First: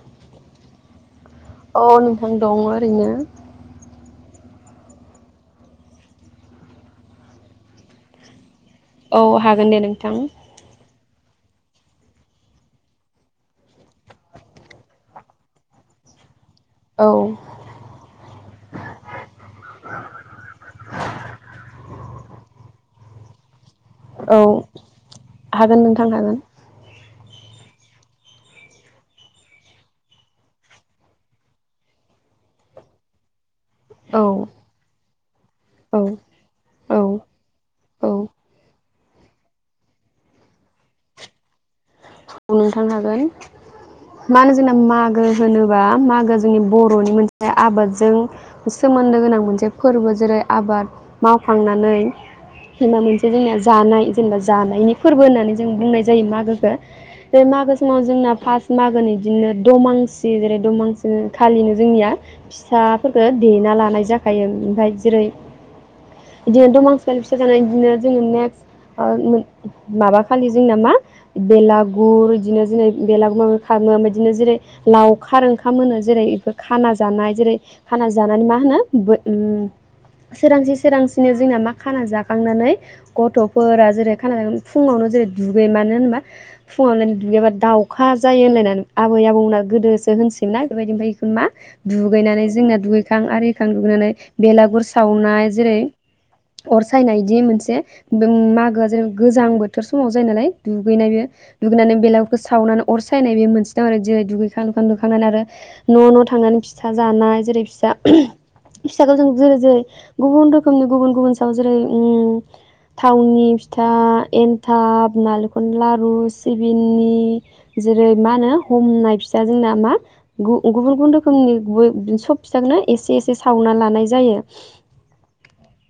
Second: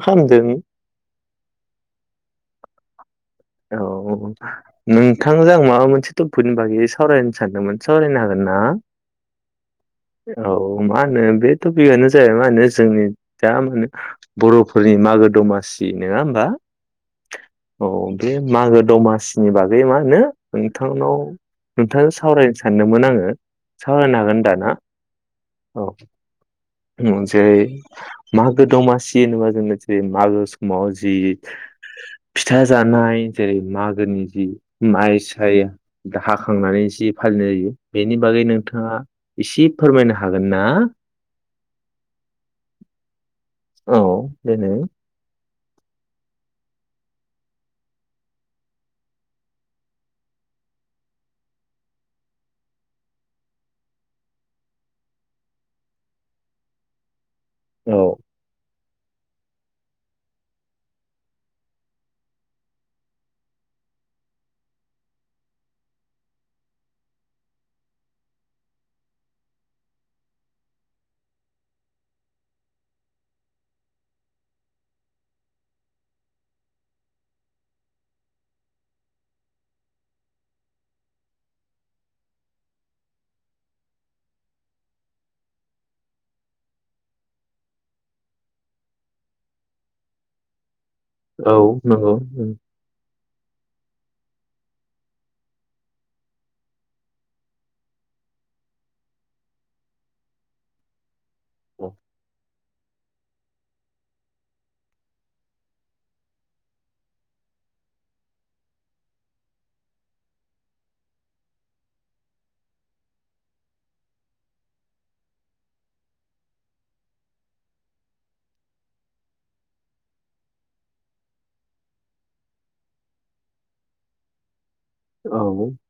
खालामदों औ नोंथां दं ओरैनो औ नोंथांजों आं माबा मोनसे टपिकनि बागै सावरायनो सानदोंमोन सावरायनो हागोन ना औ हागोन दे नोंथां औ मा होनो बे टपिकआनो जाहैबाय मा होनो जोंनि दा मा होनो बर'फोरनि मागो दमासि नङा होमबा औ औ बे मागो दमासिनि बागै मा होनो नोंथांनाव नोंथांजों सावरायनो सानदोंमोन आङो [inaudible] सावरायनो हागोन औ दा ना हागोन नोंथां हागोन जेरै मागो दमासि होनोबा जोङो जेरै मागो समाव जि फिथा जानाय जेरै मागोनि औ जि माइ साय औ हाखांनानै जि औ। फालिनाय जायो औ बेनि बागै नोंथाङा इसे फोरमायनो हागोन ना औ नोंथां हागोन औ मा होनो जोंना देनाय मागो होनोबा मागो जोंनि बर'नि मोनसे आबादजों सोमोन्दो गोनां मोनसे फोरबो जेरै आबाद मावखांनानै जेनबा मोनसे जोंनिया जानाय जेनेबा जानायनि फोरबो होननानै जों बुंनाय जायो मागोखो बे मागो औ समाव जोंना फार्स्ट मागोनि बिदिनो दमांसि जेरै दमांसि खालिनो जोंनिया फिथाफोरफोरखो देना लानाय जाखायो ओमफ्राय जेरै बिदिनो दमासिया फिसा जानानै बिदिनो जोङो नेक्स्ट माबा खालि जोंना मा बेलाग गुर बिदिनो जेरै बेलागुर [unintelligible] खालामो बिदिनो जेरै लावखार ओंखाम होनो जेरै इफोर खाना जानाय जेरै खाना जानानै मा होनो सोरांसि सोरांसिनि जोंना मा खाना जाखांनानै गथ'फोरा जेरै खाना जांखांनख फुङावनो जेरै दुगै मानो होनबा फुङावनो दुगैयाबा दाउखा जायो होनलायनानै आबै आबौमोना गोदोसो होनसोयो ना बेफोरबायदिनो ओमफ्राय बेखौनो मा औ नंगौ दुगैनानै जोंना दुगैखां आरिखां दुगैनानै बेलागुर सावनाय जेरै अर सायनाय दि मोनसे मागोआ जेनेबा गोजां बोथोर समाव जायो नालाय दुगैनाय बे दुगैनानै बेलागफोरखौ सावनानै अर सायनाय बे मोनसे दं आरो जेरै दुगैखां लुखां दुखांनानै आरो न' न' थांनानै फिथा जानाय जेरै फिथा फिथाखौ जों जेरै जेरै गुबुन रोखोमनि गुबुन गुबुन सायाव जेरै उम थावनि फिथा एन्थाब नालेंखरनि लारु सिबिननि जेरै मा होनो हमनाय फिथा जोंना मा गुबुन गुबुन रोखोमनि सब फिसाखौनो एसे एसे सावना लानाय जायो औ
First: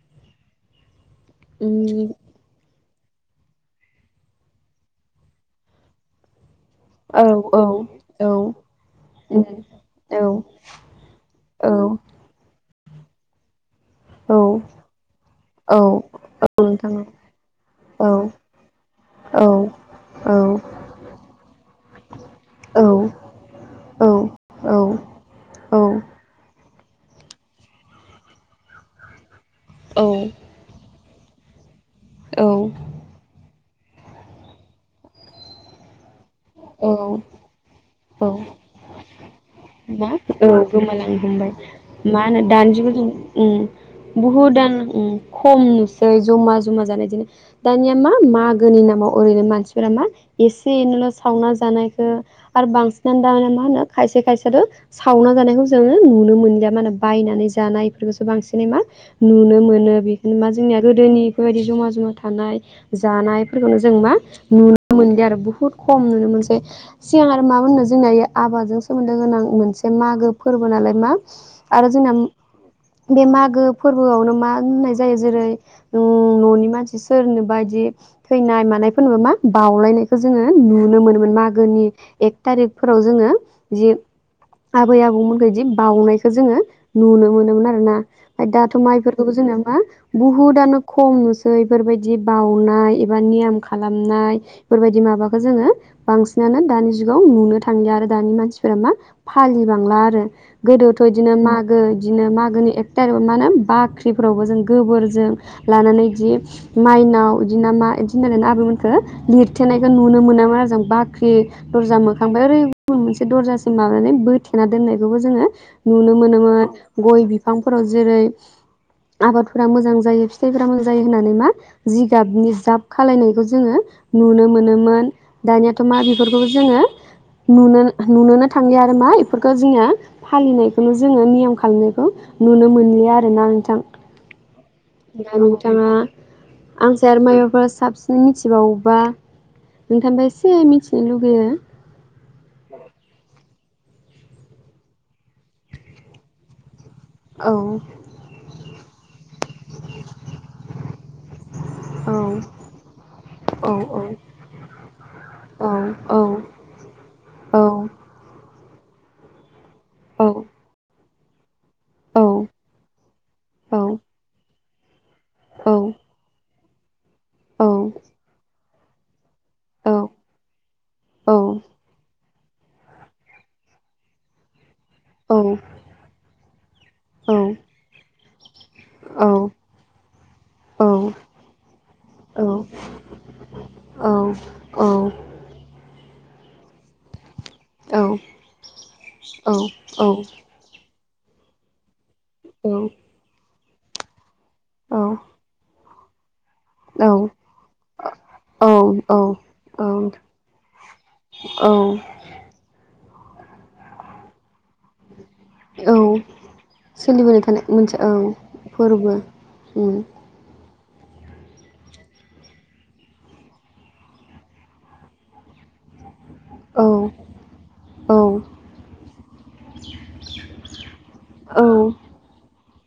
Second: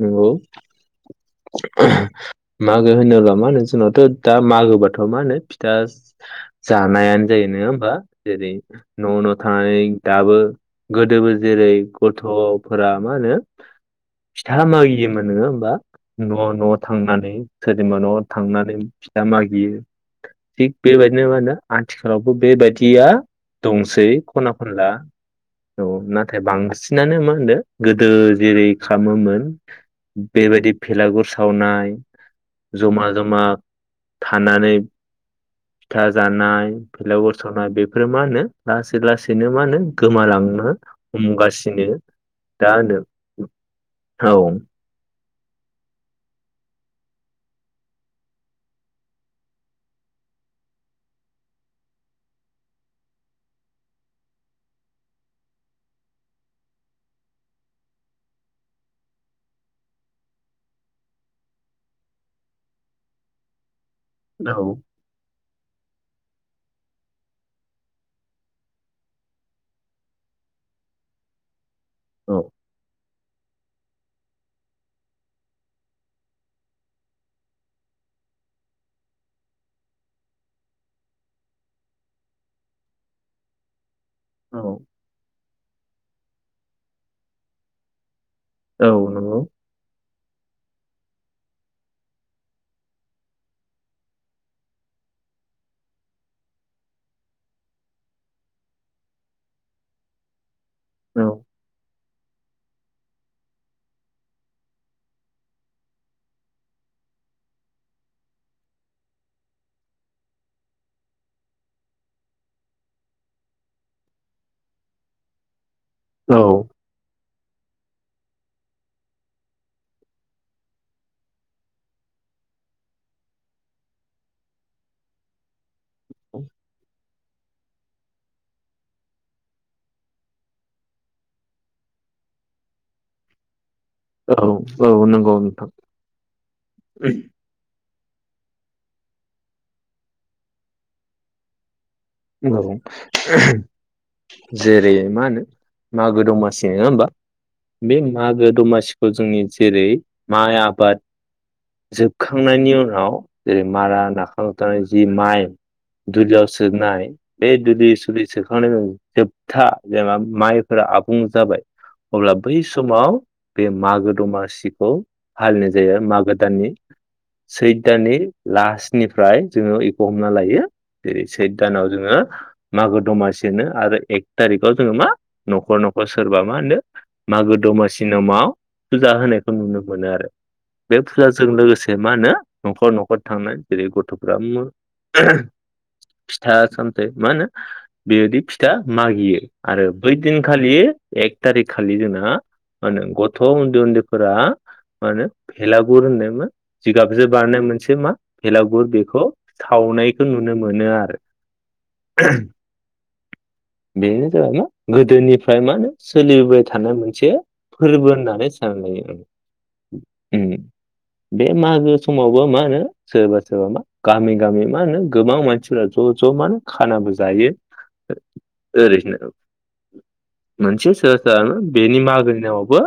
नंगौ उम मो होनोब्ला मा होनो जोंनावथ' दा मागोबाथ' मा होनो फिथा औ जानायानो जायो औ नोङा होमबा औ जेरै न' न' उम थानानै औ दाबो गोदोबो जेरै औ गथ' फोरा मा होनो औ फिथा मागियोमोन नोङो होमबा औ न' न' नोंथां थांनानै सोरनिबा औ न' थांनानै फिथा औ मागियो थिग बेबायदिनो मा होनो आथिखालावबो औ बेबायदिया औ दंसै खना खनला औ औ नाथाय बांसि बिनानो मा होनदो गोदो जेरै खालामोमोन बेबायदि बेलागुर सावनाय औ जमा जमा थानानै फिथा जानाय औ भेलागुर सावनाय बेफोरो मा औ होनो लासै लासैनो मा होनो औ गोमालांनो गोमालांनो हमबाय हमगासिनो मा होनो दानि दा जुगाव होनो जों उम औ। बुहुदानो उम खम नुसै जमा जमा जानाय दिनो दानिया मा मागोनि नामाव ओरैनो मानसिफोरा मा एसे एनैल' सावना जानायखो आरो बांसिनानो दाना मा होनो खायसे खायसेयाथ' सावना जानायखौ जोङो नुनो मोनलिया मा होनो बायनानै जानाय बेफोरखौसो बांसिनै मा नुनो मोनो बेखौनो मा जोंनिया गोदोनि बेफोरबायदि जमा जमा थानाय जानायफोरखौनो जों मा नुनो मोनलिया आरो बहुत खम नुनो मोनसै सिगां आरो मा मोननो जोंना आबादजों सोमोन्दो गोनां मोनसे मागो फोरबो नालाय मा आरो जोंना म औ बे मागो फोरबोआवनो मा होननाय जायो जेरै ओ न'नि मानसि सोरनोबा बिदि थैनाय मानायफोरनोबो मा बाउलायनायखौ जोङो नुनो मोनोमोन मागोनि एक थारिखफोराव जोङो जि औ आबै आबौमोनखो बिदि बावनाय खो जोङो नुनो मोनोमोन आरोना। फ्राय दाथ' औ मा इफोरखौबो नंगौ जों मा बुहुदआनो खम नुसै बेफोरबायदि बावउनाय एबा नियम खालामनाय बेफोरबायदि माबाख बो जोङो बांसिनानो दानि जुगाव नुनो थांला आरो दानि मानसिफोरा मा फालिबांला आरो गोदोथ' औ इदिनो मागो दिनो मागोनि एक थारिखाव मा होनो बाख्रिफोरावबो जोङो गोबोरजों लानानै इदि माइनाव इदि ना मा इदिनो आबैमोनखो लिरथेनायखो नुनो मोनामोन आरो जों बाख्रि दर्जा मोखांनिफ्राय ओरै मोनसे दर्जासिम माबानानै बोथेना दोननायखौबो जोङो नुनो औ मोनोमोन गय बिफांफोराव जेरै आबादफोरा मोजां जायो फिथाइफोरा मोजां जायो होननानै मा जिगाबनि जाब खालानायखौ जोङो नुनो मोनो मोन दानियाथ' मा बेफोरखौबो जोङो नुनो नुनोनो थांलिया आरो मा बेफोरखौ जोंनिया फालिनायखौनो जोङो नियम खालामनायखौ नुनो मोनलिया आरोना नोंथां। औ औ दा नंगौ नोंथां नोंथाङा आंनिसाय आरो माबाफोर साबसि नों मिथिबावोबा नोंथांनिफाय एसे मिथिनो लुगैयो। औ जेरै मा होनो मागो दमासि नङा होमबा? औ बे मागो दमासि जोंनि जेरै माइ आबाद औ जोबखांनायनि उनाव जेरै औ मारा नाखां थानाय जि माइ औ औ दुलियाव सोनाय औ बे दोदि सलि सो [unintelligible] था जेनबा माइफोरा आ बुं जाबाय अब्ला बै समाव बे मागो दमा सि औ [unintelligible] जायो मागो दाननि सैद दाननि लास्ट निफ्राय जोङो एखौ हमना लायो जेरै- सैद दानाव मागो दमासिनो आरो एक थारिख जोङो मा न'खर न'खर सोरबा। मा होनो मागो दमासि नामाव। फुजा होनायखौ नुनो मोनो आरो बे फुजाजों लोगोसे मा होनो न'खर न'खर थांनाय जेरै- गथ'फोरा [unintelligible] फिथा सानथै मा होनो बेबायदि फिथा मागियो आरो बै दिनखालि एक थारिख खालि जोंना हा होनो गथ' उन न्दै उन्दैफोरा माहोनो फेला गुर नामा जिगाबजों बारनाय मोनसे मा भेलागुर बेखौ औ औ सावनायखौ नुनो मोनो आरो। औ [unintelligible] बेनो जाबाय मा गोदोनिफ्राय मा होनो औ सोलिबोबाय थानाय मोनसे सोलिबोबाय थानाय मोनसे फोरबो औ होननानै फोरबो सानलायो उम उम। बे मागो समावबो मा होनो सोरबा सोरबा मा गामि गामि मा होनो गोबां मानसिफ्रा ज' ज' मा औ खानाबो जायो औ ओरैनो मोनसे सोर दा औ बेनि मागोनि नामावबो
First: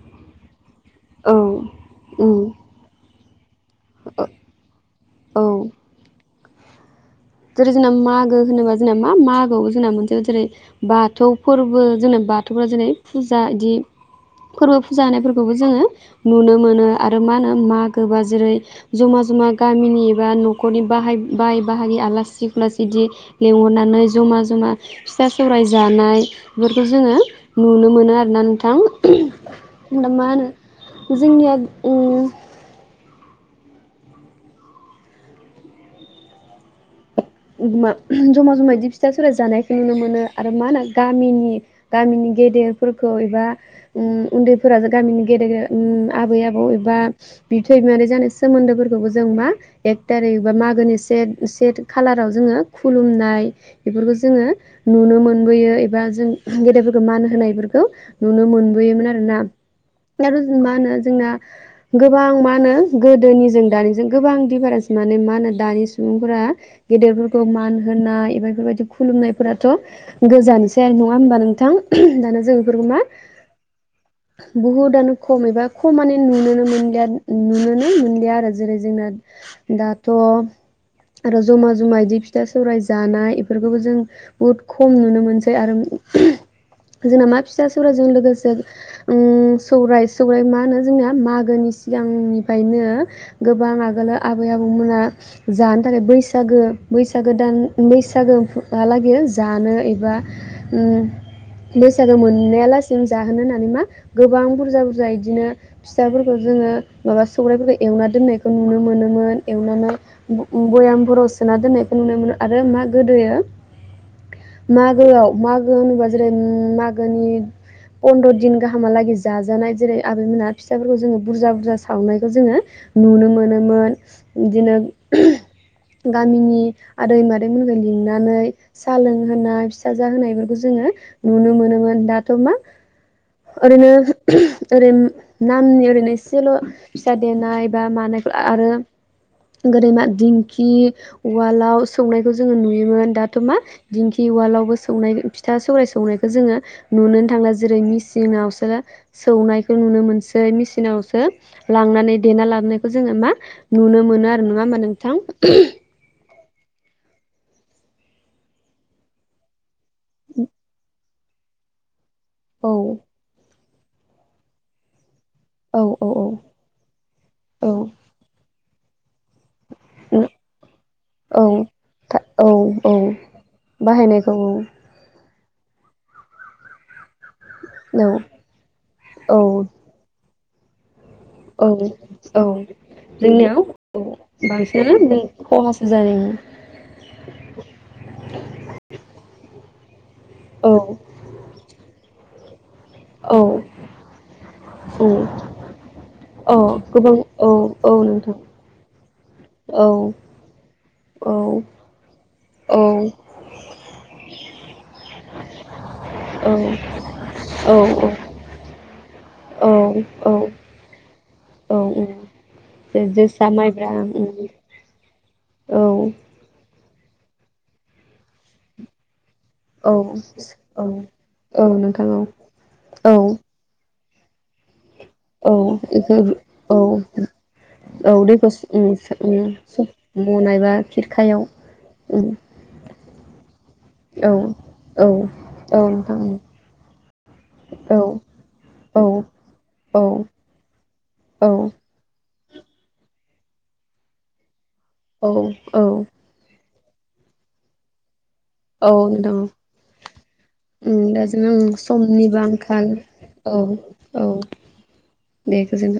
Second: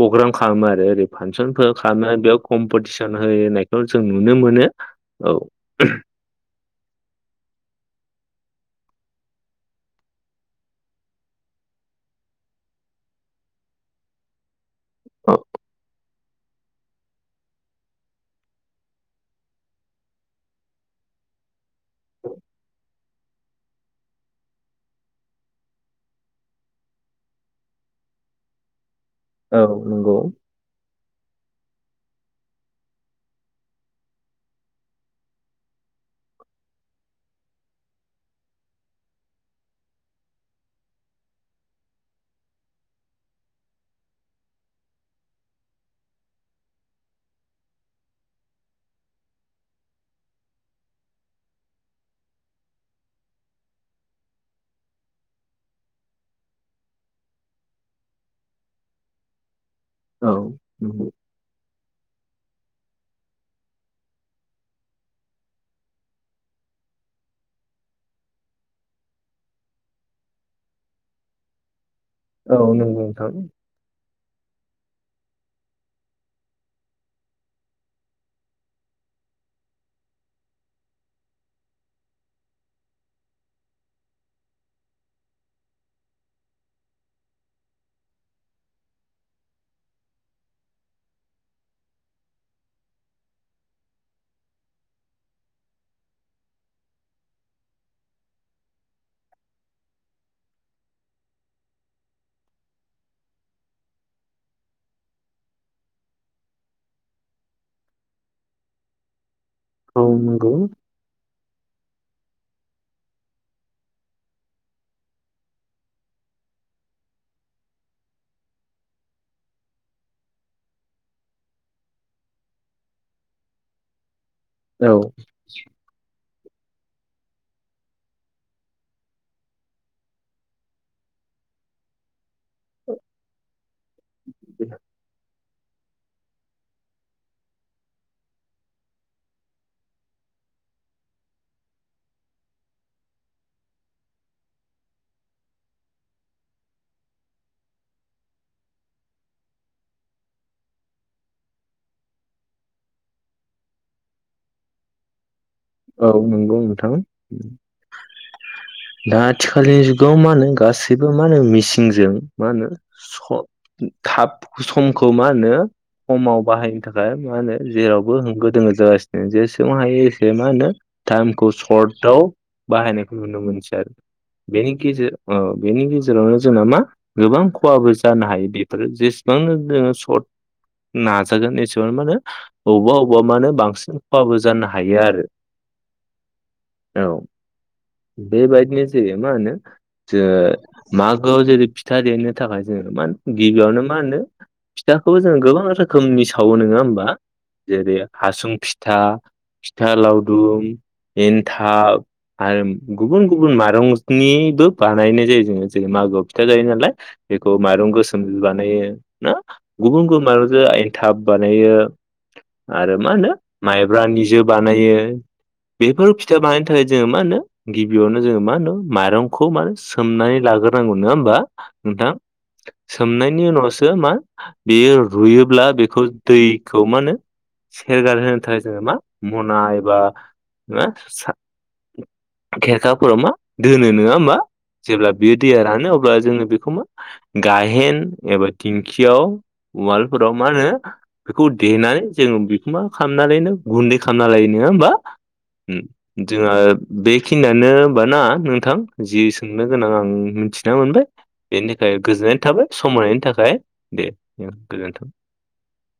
पग्राम खालामो आरो। ओरै औ फानसन फो खामनानै बेयाव उम कम्पिटिसन [unintelligible] खौ जों नुनो मोनो औ जेरै- जोंना मागो होनोबा जोंना मा मागो जोंना मोनसे जेरै- बाथौ फोरबो जोंना बाथौफ जेरै- फुजा इदि फोरबो फुजा औ होनायफोरखौबो जोङो। नुनो मोनो आरो मा होनो मागोबा जेरै- जमा जमा गामिनि एबा न'खरनि बाहाय बाहाय बाहाय बाहागि [unintelligible] लेंंहरनानै जमा जमा फिथा सौराय जानाय बेफोरखौ जोङो नुनो मोनो आरोना नोंथां औ दा नंगौ मा होनो जोंनिया ओं उमा जमा जमा इदि फिथा सौराय जानायखौ नुनो मोनो आरो मा होनो गामिनि गामिनि गेदेरफोरखौ एबा ओम उन्दैफोरा गामिनि गेदेर ओम आबै आबौ एबा बिबथै बिमानै जानाय सोमोन्दोफोरखौबो जों मा एक थारिख बा मागोनि से से खालाराव जोङो खुलुमनाय बेफोरखौ जोङो नुनो मोनबोयो एबा जों गेदेरफोरखौ मान होनायफोरखौ नुनो मोनबोयोमोन आरोना। औ आरो जों मा होनो नंगौ जोंना गोबां मा होनो गोदोनिजों दानिजों गोबां दिफारेन्स माने मा होनो दानि सुबुंफोरा गेदेरफोरखौ मान होनाय एबा बेफोरबायदि खुलुमनायफोराथ' गोजानसै आरो नङा होमबा नोंथां। दाना जों औ बेफोरखौ मा नंगौ नोंथां बहुदानो खमैबो खमानिनो नुनोनो मोनलिया नुनोनो मोनलिया आरो जेरै जोंना दाथ' रज जमा जमा बिदि फिथा सौराय जानाय बेफोरखौबो जों बुहुत खम नुनो मोनसै। आरो जोंना मा फिथा सौरायजों लोगोसे ओं सौराय सौराय मा होनो जोंना मागोनि सिगांनिफ्रायनो गोबां आगोल आबै आबौमोना जानो थाखाय बैस बैसागो बैसागो दान बैसागोहालागै जानो एबा उम बैसागो मोननाया लासेनो जाहोनो होननानै मा गोबां बुरजा बुरजा बिदिनो फिथाफोरखौ जोङो माबा सौरायाइफोरखौ एवना दोननायखौ नुनो मोनोमोन। एवनानै औ नंगौ बयामफोराव सोना दोननायखौ नुनो मोनो आरो मा गोदोयो मागोआव मागो होनोबा जेरै मागोनि फन्द्र' दिन गाहामालागै जाजानाय जेरै आबैमोनहा फिसाफोरखौ जोङो बुरजा बुरजा सावनायखौ जोङो नुनो मोनोमोन। बिदिनो औ गामिनि आदै मादैमोनखौ लिंनानै साहा लोंहोनाय फिथाजाहोनायफोरखौ जोङो नुनो मोनोमोन दाथ' मा ओरैनो ओरै नामनि ओरैनो एसेल' फिसा देनाय बा मानायखौ आरो गोदैमा दिंखि उवालाव सौनायखौ जोङो नुयोमोन दाथ' मा दिंखि उवालावबो सौनाय फिथा सौराय सौनायखौ जोङो नुुनोनो थांला जेरै मेचिनावसो सौनायखौ नुनो मोनसै मेचिनावसो लांनानै देना लाबोनायखौ जोङो मा नुनो मोनो आरो नङा होमबा नोंथां? औ नंगौ नोंथां। दा आथिखालनि त मानो गासिब त मा होनो मिसिंजों मा होनो औ स थाब समखौ खौ मा होनो औ औ औ खमाव बाहायनो थाखाय मा होनो जेरावबो होंगो दोंगो जागासिनो। जेसेबा हायो एसे दो टाइम औ खौ सर्टआव औ औ बाहायनायखौ नुनो मोनसै आरो बाहायनायखौ बेनि गेजेर औ बेनि गेजेरावनो जोंना मा गोबां खहाबो औ जानो हायो बेफोरो औ जेसेबांनो जोङो सर्ट नाजागोन औ एसेबां मानो औ अबावब अबावब मानोे जोंनियाव बांसिन औ खहाबो जानो हायो बांसिनानो आरो। खहासो जायो औ बेबायदिनो जेरै मा होनो ज औ मागोआव जेरै फि देनो थाखाय जोङो मा औ गिबियावनो मा होनो फिथाखौबो उम जों गोबां रोखोमनि सावो औ नङा होमबा गोबां औ औ जेरै नोंथां हासुं फिथा औ फिथा लावद गदुम औ एन्थाब आरो औ गुबुन गुबुन माइारंनिबो बानायनाय जायो। [unintelligible] जों मागोआव फिथा जायो नालाय बेखौ औ माइरं गोसोमजो बानायो ना गुबुन गुबुन औ औ माइरंजों एनथाब औ बानायो आरो मा उम होनो जोसा माइब्रा उम माइब्रानिजो बानायो। औ बेफोर फिथा बाय जोङो मा होनो गिबियावनो जोङो मा होनो माइरं खौ मा औ सोमनानै औ लाग्रोनांगौ नङा होमबा औ नोंथां औ औ सोमनायनि उनावसो मा बेयो रुयोब्ला बेखौ औ औ दैखौ मा होनो सेरगार होनो दैखौ थाखाय जोङो मा मना एबा मनायबा खिरखायाव [unintelligible] उम खेरखाफोराव मा दोनो नङा औ होमबा औ जेब्ला बेयो दैया औ रानो अब्ला नोंथां जोङो बेखौ मा गाहेन औ एबा औ दिेंखियाव औ उवालफोराव मा होनो बेखौ देनानै जोङो मा खालामनानै नो गुन्दै खालामना लायो नंङा होमबा औ औ [inaudible] जोंहा बेखिनियानो होनबाना? नोंथां औ जि नोंथां सोंनो गोनां आं मिथिना उम मोनबाय दा जों बेनि थाखाय समनिबो गोजोननाय थाबाय आंखाल समायनायनि थाखाय औ दे औ गोजोनथों। दे गोजोनथों।